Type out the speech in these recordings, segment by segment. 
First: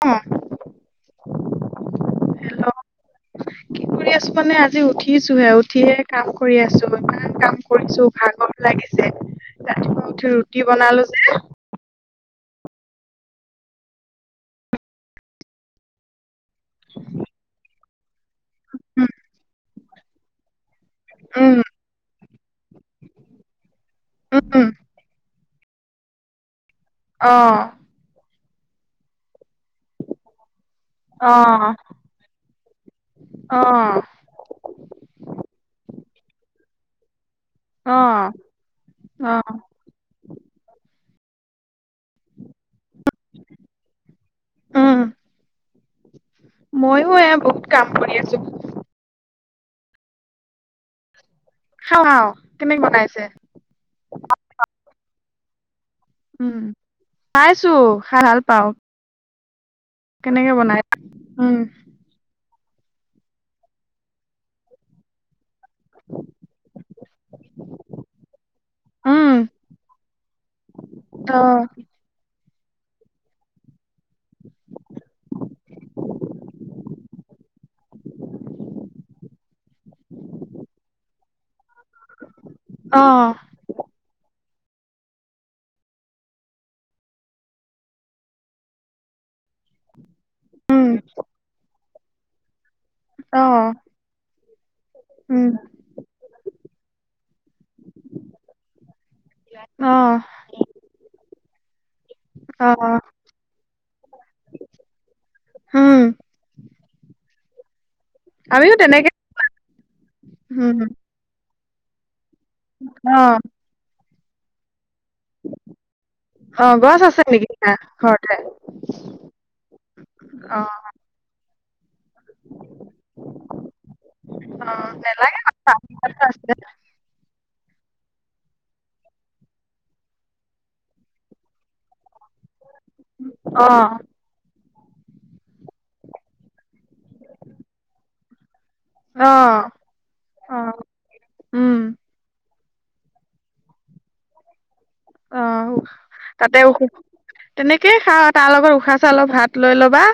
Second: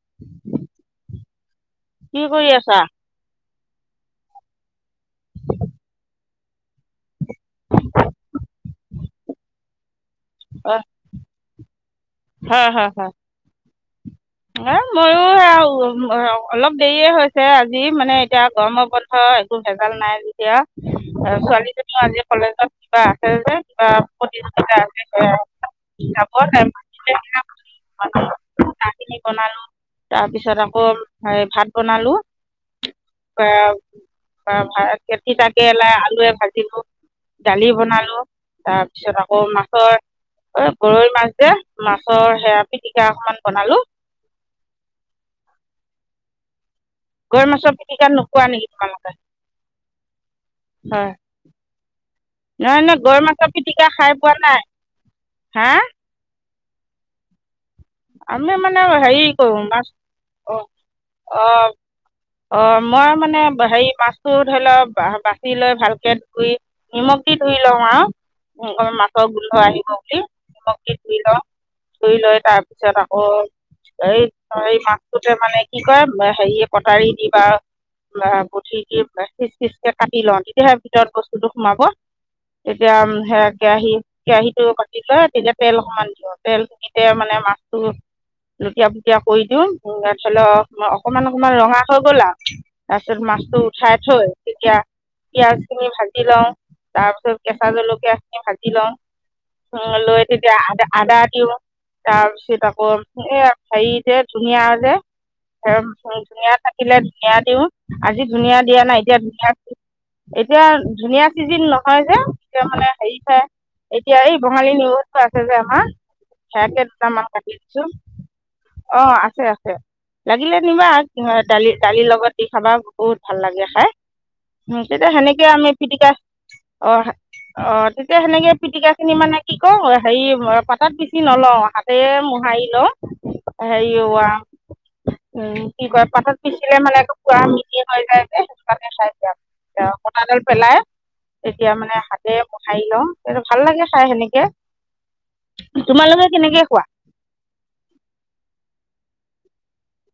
অ [unintelligible] কি কৰি আছা? কি কৰি আছো মানে আজি উঠিছোহে, উঠিয়ে কাম কৰি আছো, ইমান কাম কৰিছো ভাগৰ লাগিছে। ৰাতিপুৱা উঠি ৰুটি অ', বনালো যে হয় হয় হয়। এ মইো অলপ দেৰিয়ে হৈছে আজি মানে এতিয়া গৰম উম বন্ধ একো ভেজাল নাই যেতিয়া উম ছোৱালীজনীও আজি কলেজত কিবা আছে যে কিবা উম প্ৰতিযোগিতা আছে যাব তাই। মাতিলে অ' চিনি বনালো তাৰ পিছত আকৌ অ হ ভাত বনালো এ অ ভা তিতা কেৰেলা টোৱে ভাজিলো দালি অ বনালো, তাৰপিছত অ আকৌ মাছৰ গৰ মাছ যে মাছৰ সেয়া পিটিকা অকমান বনালো ও' গৰৈ মাছৰ পিটিকা আছো নোখোৱা নেকি তোমালোকে? হয়। খাওঁ খাওঁ কেনেকে নহ নহয় বনাইছে গৰৈ মাছৰ পিতিকা খাই পোৱা নাই? হা উম পাইছো, খাই ভাল পাওঁ। সৰু মাছ। কেনেকে বনাই, উম অ' মই মানে হেৰি মাছটো ধৰি লওঁক বাচি লৈ ভালকে ধুই নিমখ দি ধুই লওঁ আৰু। মাছৰ উম গোন্ধ আহিব বুলি নিমখ দি ধুই অ লওঁ, ধুই লৈ তাৰ তাৰপিছত আকৌ এই এই মাছটোতে মানে কি কয় হেৰি কটাৰী দি বা বা বঠি দি পিচ পিচ কে কাটি লওঁ তেতিয়াহে ভিতৰত বস্তু সোমাব তেতিয়া অ হে কেৰাহী কেৰাহীত টো পাতি লৈ তেতিয়া তেল অকমান দিয়ক, তেলখিনিতে মানে মাছ লুটিয়া পুটীয়া কৰি দিওঁ ধৰি লওক উম অকমান অকমান ৰঙা হৈ গ'ল আৰু তাৰপিছত অ মাছটো উঠাই থৈ, তেতিয়া উম পিয়াজ খিনি ভাজি লওঁ, তাৰপিছত কেঁচা জলকীয়াখিনি ভাজি লওঁ উম অ লৈ তেতিয়া আদা আদা দিওঁ, তাৰ ত অ আকৌ এ হেৰি যে ধুনীয়া যে উম ধুনীয়া থাকিলে ধুনীয়া দিওঁ আজি ধুনীয়া আমিও দিয়া নাই তেনেকে এতিয়া ধুনীয়া এতিয়া উম ধুনীয়া চিজন নহয় যে। তেতিয়া মানে হেৰি অ খায় এতিয়া এই বঙালী [unintelligible] আছে যে আমাৰ অ হেয়াকে গছ আছে দুটামান নেকি তাৰ ঘৰতে অ', আছে আছে লাগিলে অ নিবা দালি দালিৰ লগত দি খাবা বহুত ভাল লাগে খাই। অ তেতিয়া নালাগে সেনেকে আমি পিটিকা অ', অ', তেতিয়া সেনেকে পিটিকা খিনি মানে কি কওঁ হেৰি পাতাত পিচি নলওঁ হাতে মোহাৰি লও অ হেৰি উম, কি কয় পাতত পিচিলে মানে একে পুৰা মিহি হৈ যায় যে। চাই অ দিয়া এ কটাডাল অ পেলাই এতিয়া উম মানে হাতে মোহাৰি লওঁ ভাল লাগে খাই সেনেকে তোমালোকে কেনেকে খোৱা? তেনেকেইে খাওঁ, তাৰ লগত উখোৱা চাউলৰ ভাত লৈ ল'বা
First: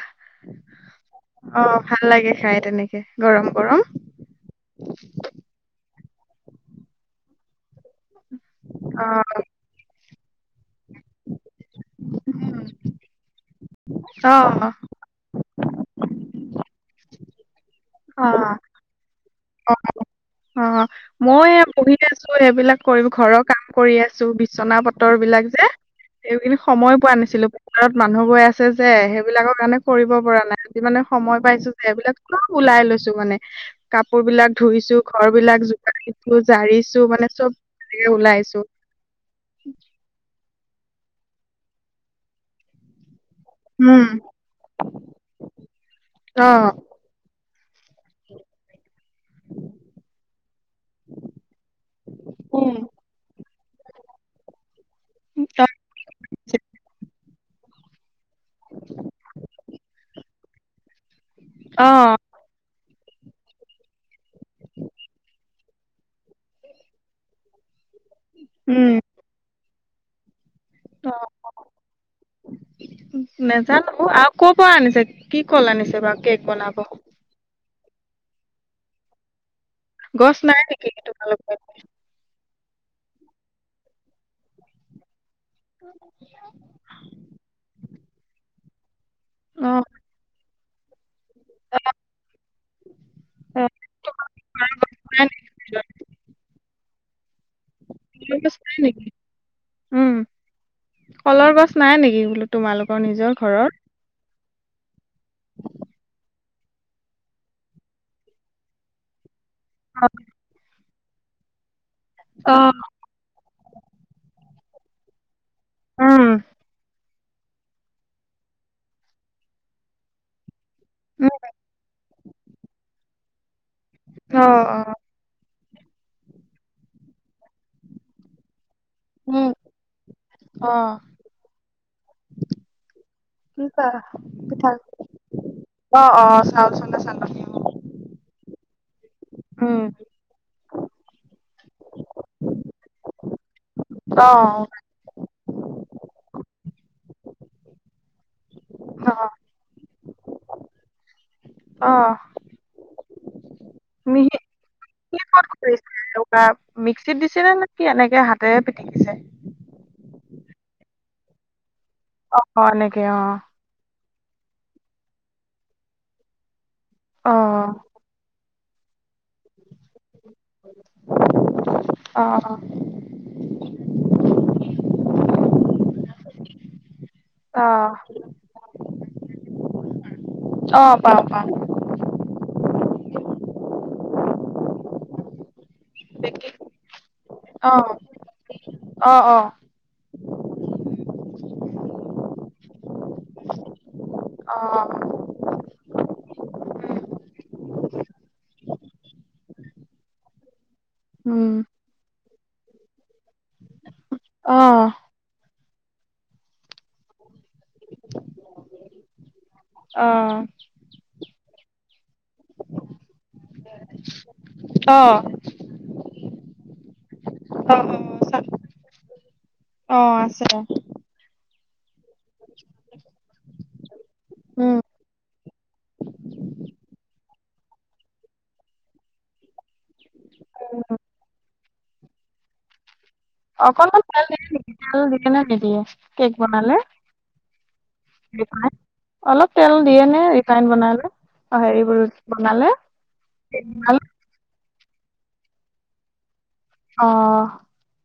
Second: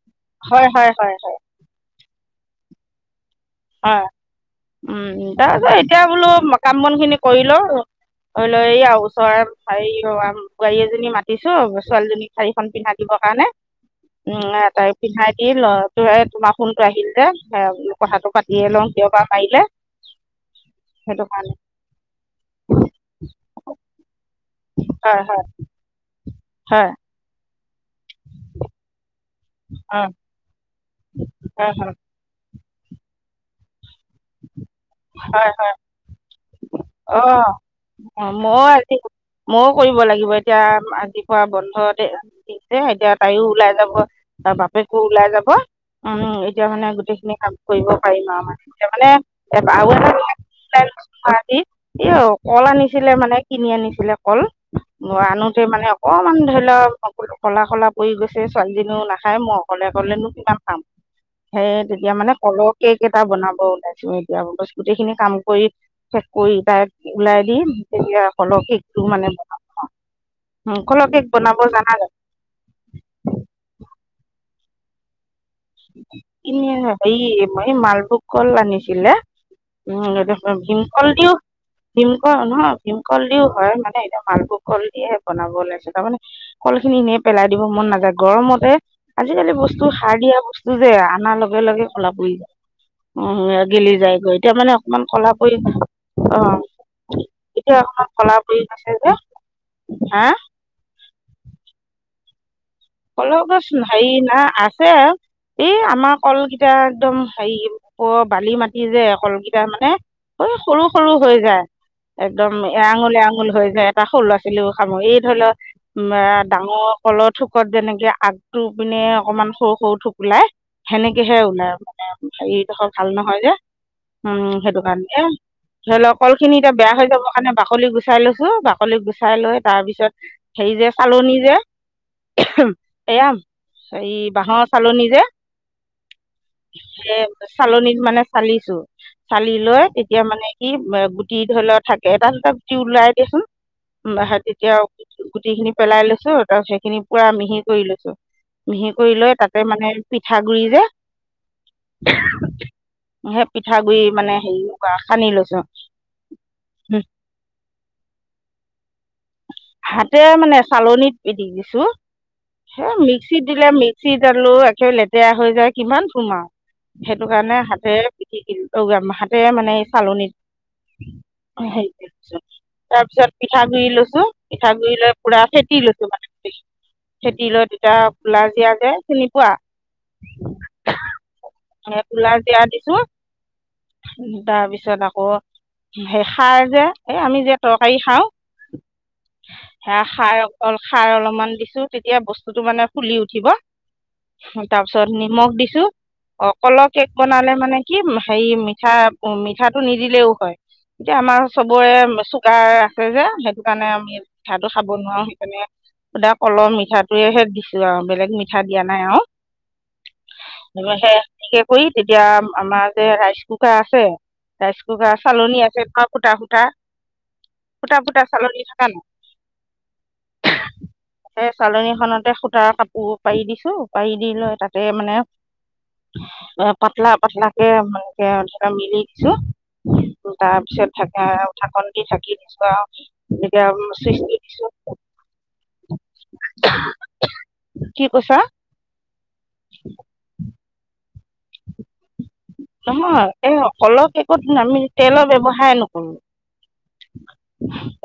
হয় হয় হয় হয় অ ভাল লাগে খাই তেনেকে। গৰম গৰম অ' উম তাৰপিছত এতিয়া বোলো কাম বন খিনি কৰি লওঁ লৈ এই আৰু অ ওচৰৰে বোৱাৰী এজনী মা দিছো, ছোৱালীজনীক শাৰীখন পিন্ধাই দিবৰ কাৰণে অ উম তাই পিন্ধাই দি ল তোমাৰ ফোনটো আহিল যে অ কথাটো পাতি কিয়বা পায়িলে। অ অ' মই পঢ়ি আছো, সেইবিলাক কৰি ঘৰৰ কাম কৰি আছো, বিছনা হয় এইটো হয় যে এইকিদিন হয় সময়ে পোৱা নাছিলো পথাৰত মানুহ গৈ আছে যে সেইবিলাকৰ কাৰণে হয় কৰিব পৰা নাই। আজি মানে সময় পাইছো হয় যে, হয় এইবিলাক অলপ ওলাই লৈছো মানে কাপোৰ বিলাক ধুইছো ঘৰ হয় বিলাক জোকাৰিছো জাৰিছো মানে অঁ চব তেনেকে অ উলাইছোঁ। ময়ো আজি ময়ো কৰিব লাগিব এতিয়া আজিৰপৰা বন্ধ দিছে এতিয়া তাইও ওলাই যাব উম তাৰ বাপেকো ওলাই যাব উম, অ এতিয়া মানে গোটেই খিনি কাম কৰিব পাৰিম আৰু মানে মানে [unintelligible] এ অকল উম আনিছিলে মানে কিনি আনিছিলে কল আনোতে অ মানে অকমান ধৰি ল [unintelligible] কলা কলা পৰি গৈছে ছোৱালীজনীও নাখায় মই অকলে অকলেনো কিমান খাম। সেই অ তেতিয়া মানে কলৰ কেক এটা বনাব উলাইছোঁ এতিয়া, গোটেই খিনি কাম কৰি শেষ কৰি তাইক ওলাই দি তেতিয়া কলৰ উম কেকটো মানে বনাম। কলৰ কেক বনাব অ', জানা জানো নাজানো আৰু কৰপৰা আনিছে? কি কল আনিছে বাৰু কেক বনাব [unintelligible] এই মালভোগ কল আনিছিলে। উম, গছ নাই নেকি ভীমকল দিও তোমালোকৰ ভীমকল নহয় ভীমকল দিও হয় মানে এতিয়া মালভোগ কল দিয়ে বনাব উলাইছোঁ তাৰমানে কল খিনি এনেই পেলাই দিব মন নাযায় গৰমতে আজিকালি অ বস্তু সাৰ দিয়া বস্তু যে, আনা লগে লগে কলা পৰি যায়। উম, অ গেলি যায়গৈ এতিয়া মানে অকমান নাই কলা নেকি পৰি অ, এতিয়া অকমান কলৰ কলা গছ পৰি নাই গৈছে নেকি যে। উম হা? কলৰ গছ নাই নি? কলৰ গছ হেৰি নাই আছ এই আমাৰ কলকেইটা একদম হেৰি প' বালি মাটি যে কল মানে অ সৰু সৰু হৈ যায় একদম অ এৰাঙুল এৰাঙুল হৈ যায় এটা সৰু ল'ৰা ছোৱালী ছিলো খাম, এই ধৰি লওঁ উম, আ, ডাঙৰ কলত কত যেনেকে আগটো পিনে অকমান সৰু সৰু থুপোলাই উম, সেনেকেহে ওলাই মানে হেৰিডোখৰ ভাল নহয় যে। উম, অ', সেইটো অ'। কাৰণে ধৰি ল' কল খিনি এতিয়া বেয়া হৈ যাব কাৰণে বাকলি গুচাই লৈছো বা বাকলি গুচাই উম, লৈ তাৰ পিছত হেৰি যে অ', চালনী যে এয়া কি কৰা এই বাঁহৰ পিঠা চালনী যে। অ', অ', চাউল চলা এ চালনী চালনীত মানে চালিছো চালি উম। লৈ তেতিয়া মানে কি গুটি ধৰি লও থাকে এটা দুটা গুটি ওলাই দিয়চোন অ', তেতিয়া আৰু। গুটি খিনি পেলাই লৈছো তাৰপিছ সেইখিনি পুৰা মিহি কৰি লৈছো। মিহি কৰি অ', লৈ তাতে মানে পিঠা গুৰি যে অ', সেই পিঠাগুৰি মিহি মানে হেৰি কৰা সানি কিহত লৈছো। কৰিছে এনেকুৱা মিক্সিত দিছিল নে নে কি এনেকে হাতে। হাতে মানে চালনীত দি দিছো অ', অ', স এনেকে অ'। মিক্সিত দিলে মিক্স। চিট আলো একে লেতেৰা হৈ যায় কিমান সুমা আৰু সেইটো অ', কাৰণে হাতেৰে পকিলো। মাহাতে মানে চালনীত সেই অ', তাৰপিছত পিঠাগুৰি লৈ পিঠাগুৰি লৈ পুৰা ফেটি লৈছো মানে খেতি লৈ অ', তেতিয়া পোলাজিয়া যে চিনি পোৱা? অ', পাওঁ পাওঁ। ধৰা তোলাৰ যিয়া দিছো তাৰপিছত আকৌ সেই পিটিকি খাৰ যে এ আমি যে অ', তৰকাৰী খাওঁ। অ', অ', অ'। সেয়া খাই অকল খাৰ অলপমান দিছো তেতিয়া বস্তুটো মানে ফুলি উঠিব। তাৰপিছত নিমখ দিছো। অকলৰ কেক বনালে মানে কি হেৰি মিঠা মিঠাটো নিদিলেও হয়। এতিয়া আমাৰ উম। চবৰে চুগাৰ আছে যে সেইটো কাৰণে আমি। অ', ঠা খাব নোৱাৰো সেইকাৰণে। সুদা কলৰ মিঠটোয়েহে দিছো আৰু বেলেগ মিঠা দিয়া নাই আৰু। অ'। সে কৰি তেতিয়া আমাৰ যে ৰাইচ কু কুকাৰ আছে ৰাইচ কুকাৰ চালনী আছে এ সূতা সূতা গুটা অ', ফুটা চালৰ থাক ন অ' আছে। সেই চালনীখনতে সূতাৰ কাপোৰ পাৰি দিছো পাৰি দি লৈ উম। তাতে মানে। এ পাতলা পাতলা কে মানে মিলি দিছো। তাৰ পিছত থাকে ধাকন দি থাকি দিছো আৰু। এনেকে অকনমান চুইচ ভাল দি দে দিছো ভাল দিবে নিদিয়ে কেক বনালে। কি কৈছা অলপ তেল দিয়ে নে ৰিফাইন বনাইে অ' হেৰিব। নহয় এই অলপ একো আমি তেলৰ ব্যৱসায় নকৰো। অ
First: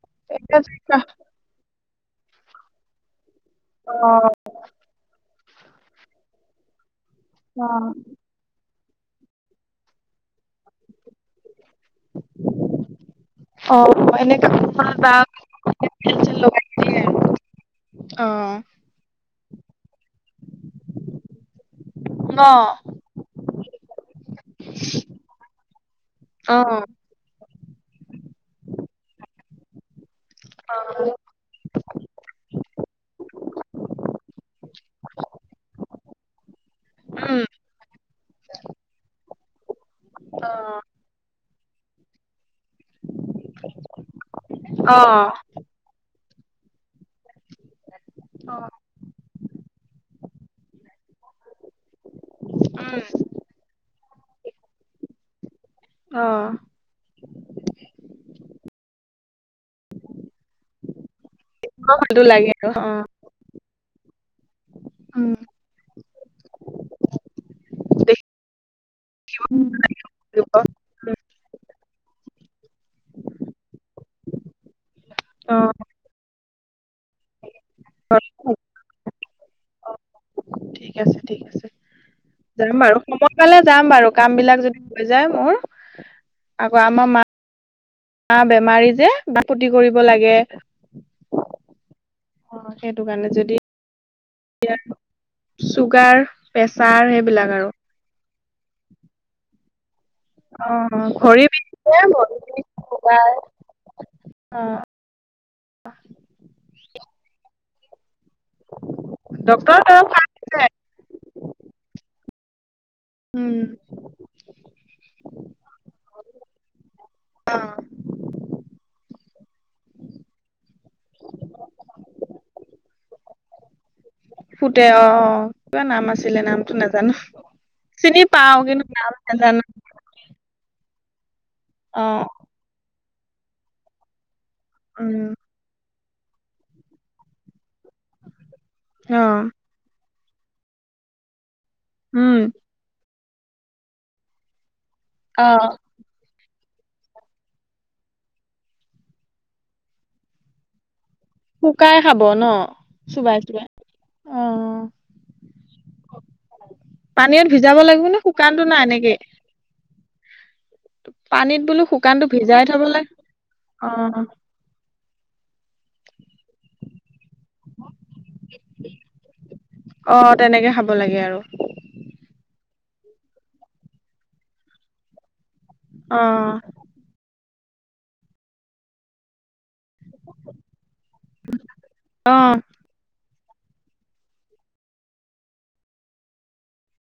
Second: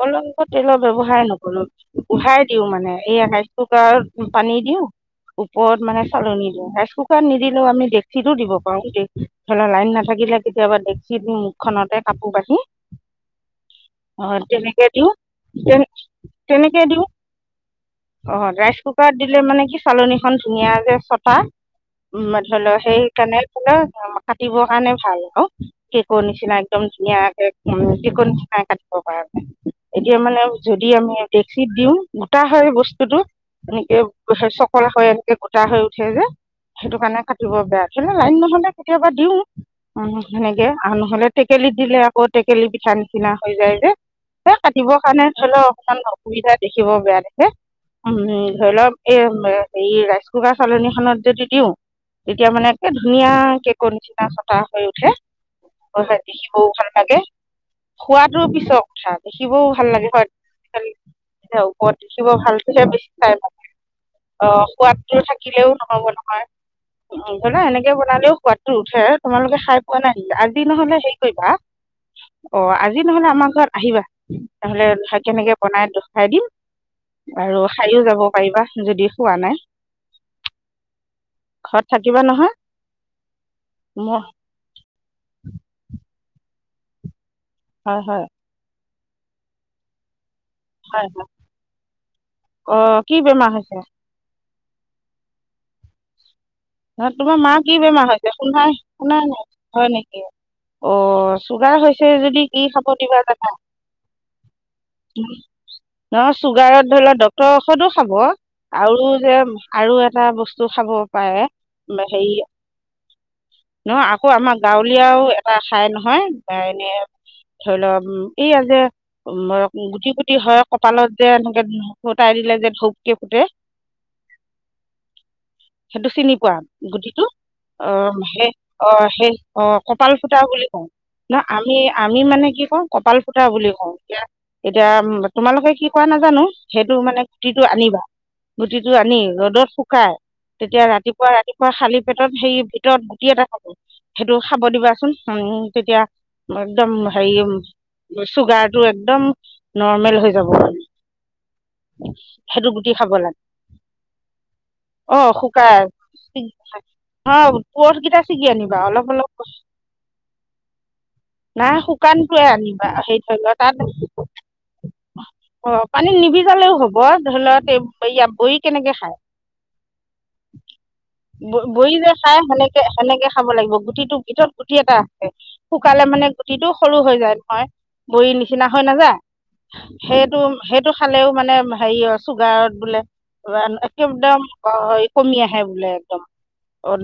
অলপ এতিয়া যে তেলৰ কা- ব্যৱসায় নকৰো। উহাই দিও মানে এই আকাাইশ টকাৰ অ পানী দিও। ওপৰত মানে চালনি দিওঁ ৰাইচ কুকাৰ নিদিলেও অ আমি ডেক্চিতো দিব পাৰো। এৰ লাইন নাথাকিলে কেতিয়াবা দেখছি দিম মুখখনতে কাপোৰ কঢ়ি। অ' তেনেকে দিওঁ [unintelligible] অ' ৰাইচ কুকাৰত দি মানে কি চালনীখন ধুনীয়া যে চটা উ ন ধৰি লও সেই কেনেল ফ কাটিবৰ কাৰণে ভাল আৰু কেকৰ নিচিনা অ একদম ধুনীয়াকে। [unintelligible] এতিয়া মানে যদি আমি ডেকচিত দিওঁ গোটা হয় বস্তুটো এনেকে স হৈ এনেকে গোটা হৈ উঠে যে সেইটো কাৰণে উম কাটিব বেয়া উ লাইন নহ'লে। কেতিয়াবা দিও অ সেনেকে আৰু নহলে। টেকেলি দিলে আকৌ টেকেলি পিঠা নিচিনা হৈ যায় যে কাটিবৰ অ কাৰণে ধৰি ললেও অপমান ন। সুবিধা দেখিব বেয়া দেখে উম অ ধৰি লওক এ। হে ৰাইচ কুকাৰ চালনীখনত যদি দিও তেতিয়া মানে একে উম ধুনীয়া। কেকৰ নিচিনা চটা হৈ উঠে অ দেখিবও ভাল লাগে। খোৱাতো পিছৰ কথা দেখিবও ভাল লাগে হয়। এয়া ওপৰত ভালটো দেখিব লাগে আৰু ভালকহে অ বেছি খাই অ'। সোৱাদটো উম থাকিলেও নহব নহয় উ জলা এনেকে দেখিব বনালেও সোৱাদ। [unintelligible] তোমালোকে ভাল খাই পোৱা নাহিলা লাগিব। আদি নহলে হেৰি কৰিবা। অ', আজি নহ'লে আমাৰ ঘৰত আহিবা, তেনেলোক কেনেকে অ বনাই দেখাই দিম। আৰু খায়ও যাব পাৰিবা যদি খোৱা নাই ঠিক আছে ঘৰত থাকিবা নহয় সেফালে যাম বাৰু মোৰ কাম বিলাক যদি হৈ যায় মোৰ আকৌ আমাৰ মা হয় হয় মা বেমাৰী যে, খতি কৰিব লাগে। হয়, অ', কি বেমাৰ হৈছে? য়াৰ চুগাৰ প্ৰেছাৰ তোমাৰ মা সেইবিলাক আৰু কি বেমাৰ হৈছে শুধাই শুনাই নাই হয় নেকি। অ' ভৰি বিষ চুগাৰ যে হৈছে ভৰি যদি কি বিষ খাব দিবা চুগাৰ দাদা নহ চুগাৰত। ধৰি লও ডক্তৰৰ ঔষধো খাব আৰু যে ডক্টৰৰ আৰু দৰৱ খাই এটা আছে বস্তু খাব পাৰে। [unintelligible] উম নহ আকৌ আমাৰ গাঁৱলীয়াও এটা ঠাই নহয় এনে। অ ধৰি লওক এইয়া যে উ গুটি গুটি হয় কপালত যে এনেকে তাই। ছিলে যে ধপক ফুতে ফুটে অ অ কিবা নাম সেইটো আছিলে চিনি পোৱা নামটো নাজানো গুটিটো অ', চিনি মাহে পাও কিন্তু অ', নাম সেই নাজানো অ', কপাল ফুতা বুলি কওঁ, ন আমি অ আমি মানে কি কৰো কপাল ফুটা বুলি কওঁ এতিয়া এতিয়া উম তোমালোকে কি কোৱা নাজানো সেইটো মানে গুটিটো আনিবা গুটিটো আনি অ ৰ'দত শুকাই তেতিয়া ৰাতিপুৱা ৰাতিপুৱা খালি পেটত উম সেই ভিতৰত গুটি এটা সেইটো খাব দিবা। [unintelligible] ন অ উ তেতিয়া একদম হেৰি চুগাৰটো একদম নৰ্মেল হৈ যাব শুকাই আৰু। খাব ন সেইটো গুটি খাব চোবাই চোবাই লাগে। অ অ', শুকাই পানীত অ', ভিজাব লাগিব নে পূৰঠকেইটা শুকানটো আনিবা নাই অলপ এনেকে অলপ পানীত না বোলো শুকানটো শুকানটোৱে ভিজাই থব আনিবা লাগে সেই থৰি লোৱা তাত অ অ', পানীত নিবিজালেও হ'ব, ধৰি লওক এই ইয়াত বৰি কেনেকে খায়? অ তেনেকে খাব লাগে আৰু ব বৰি যে খাই সেনেকে। এনেকে খাব লাগিব গুটিটো ভিতৰত গুটি এটা আছে শুকালে অ মানে গুটিটো সৰু হৈ যায় নহয়। বৰি নিচিনা হৈ নাযায়। সেইটো সেইটো খালেও মানে হেৰি অ চুগাৰত বোলে একেদম কমি আহে বোলে একদম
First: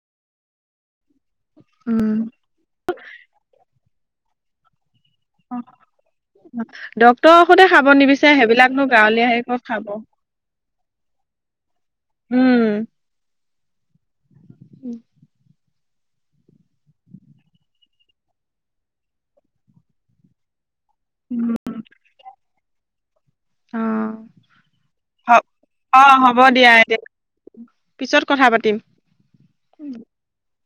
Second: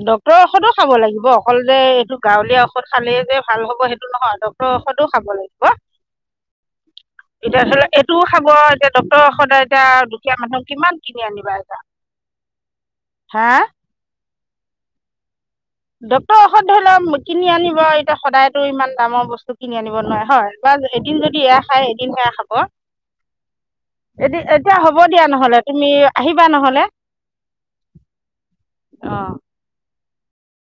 ড্ক্তৰৰ ওৰতো খাব লাগিব অকল যে এইটো উম গাঁৱলীয়া ঔষধ খালেই যে ভাল হ'ব সেইটো নহয় ডক্টৰৰ ঔষধ খাব লাগিব। ডক্তৰৰ এতিয়া ঔষধে ধৰি খাব লোৱা এইটোও নিবিচাৰে খাব সেইবিলাকনো এতিয়া ড্ক্তৰৰ গাঁৱলীয়া হেৰি ক'ত সদায় খাব এতিয়া দুখীয়া মানুহ কিমান কিনি আনিবা এটা। উম। হা। উম। ডক্টৰ ঔষধ ধৰি ল' কিনি আনিব এতিয়া সদায়তো ইমান দামৰ বস্তু কিনি আনিব নোৱাৰে হয়। বা এদিন যদি এয়া খাই এদিন সেয়া খাব অ এতি এতিয়া হ'ব দিয়া নহ'লে তুমি অ হ'ব আহিবা দিয়া নহ'লে। এতিয়া পিছত কথা পাতিম। অঁ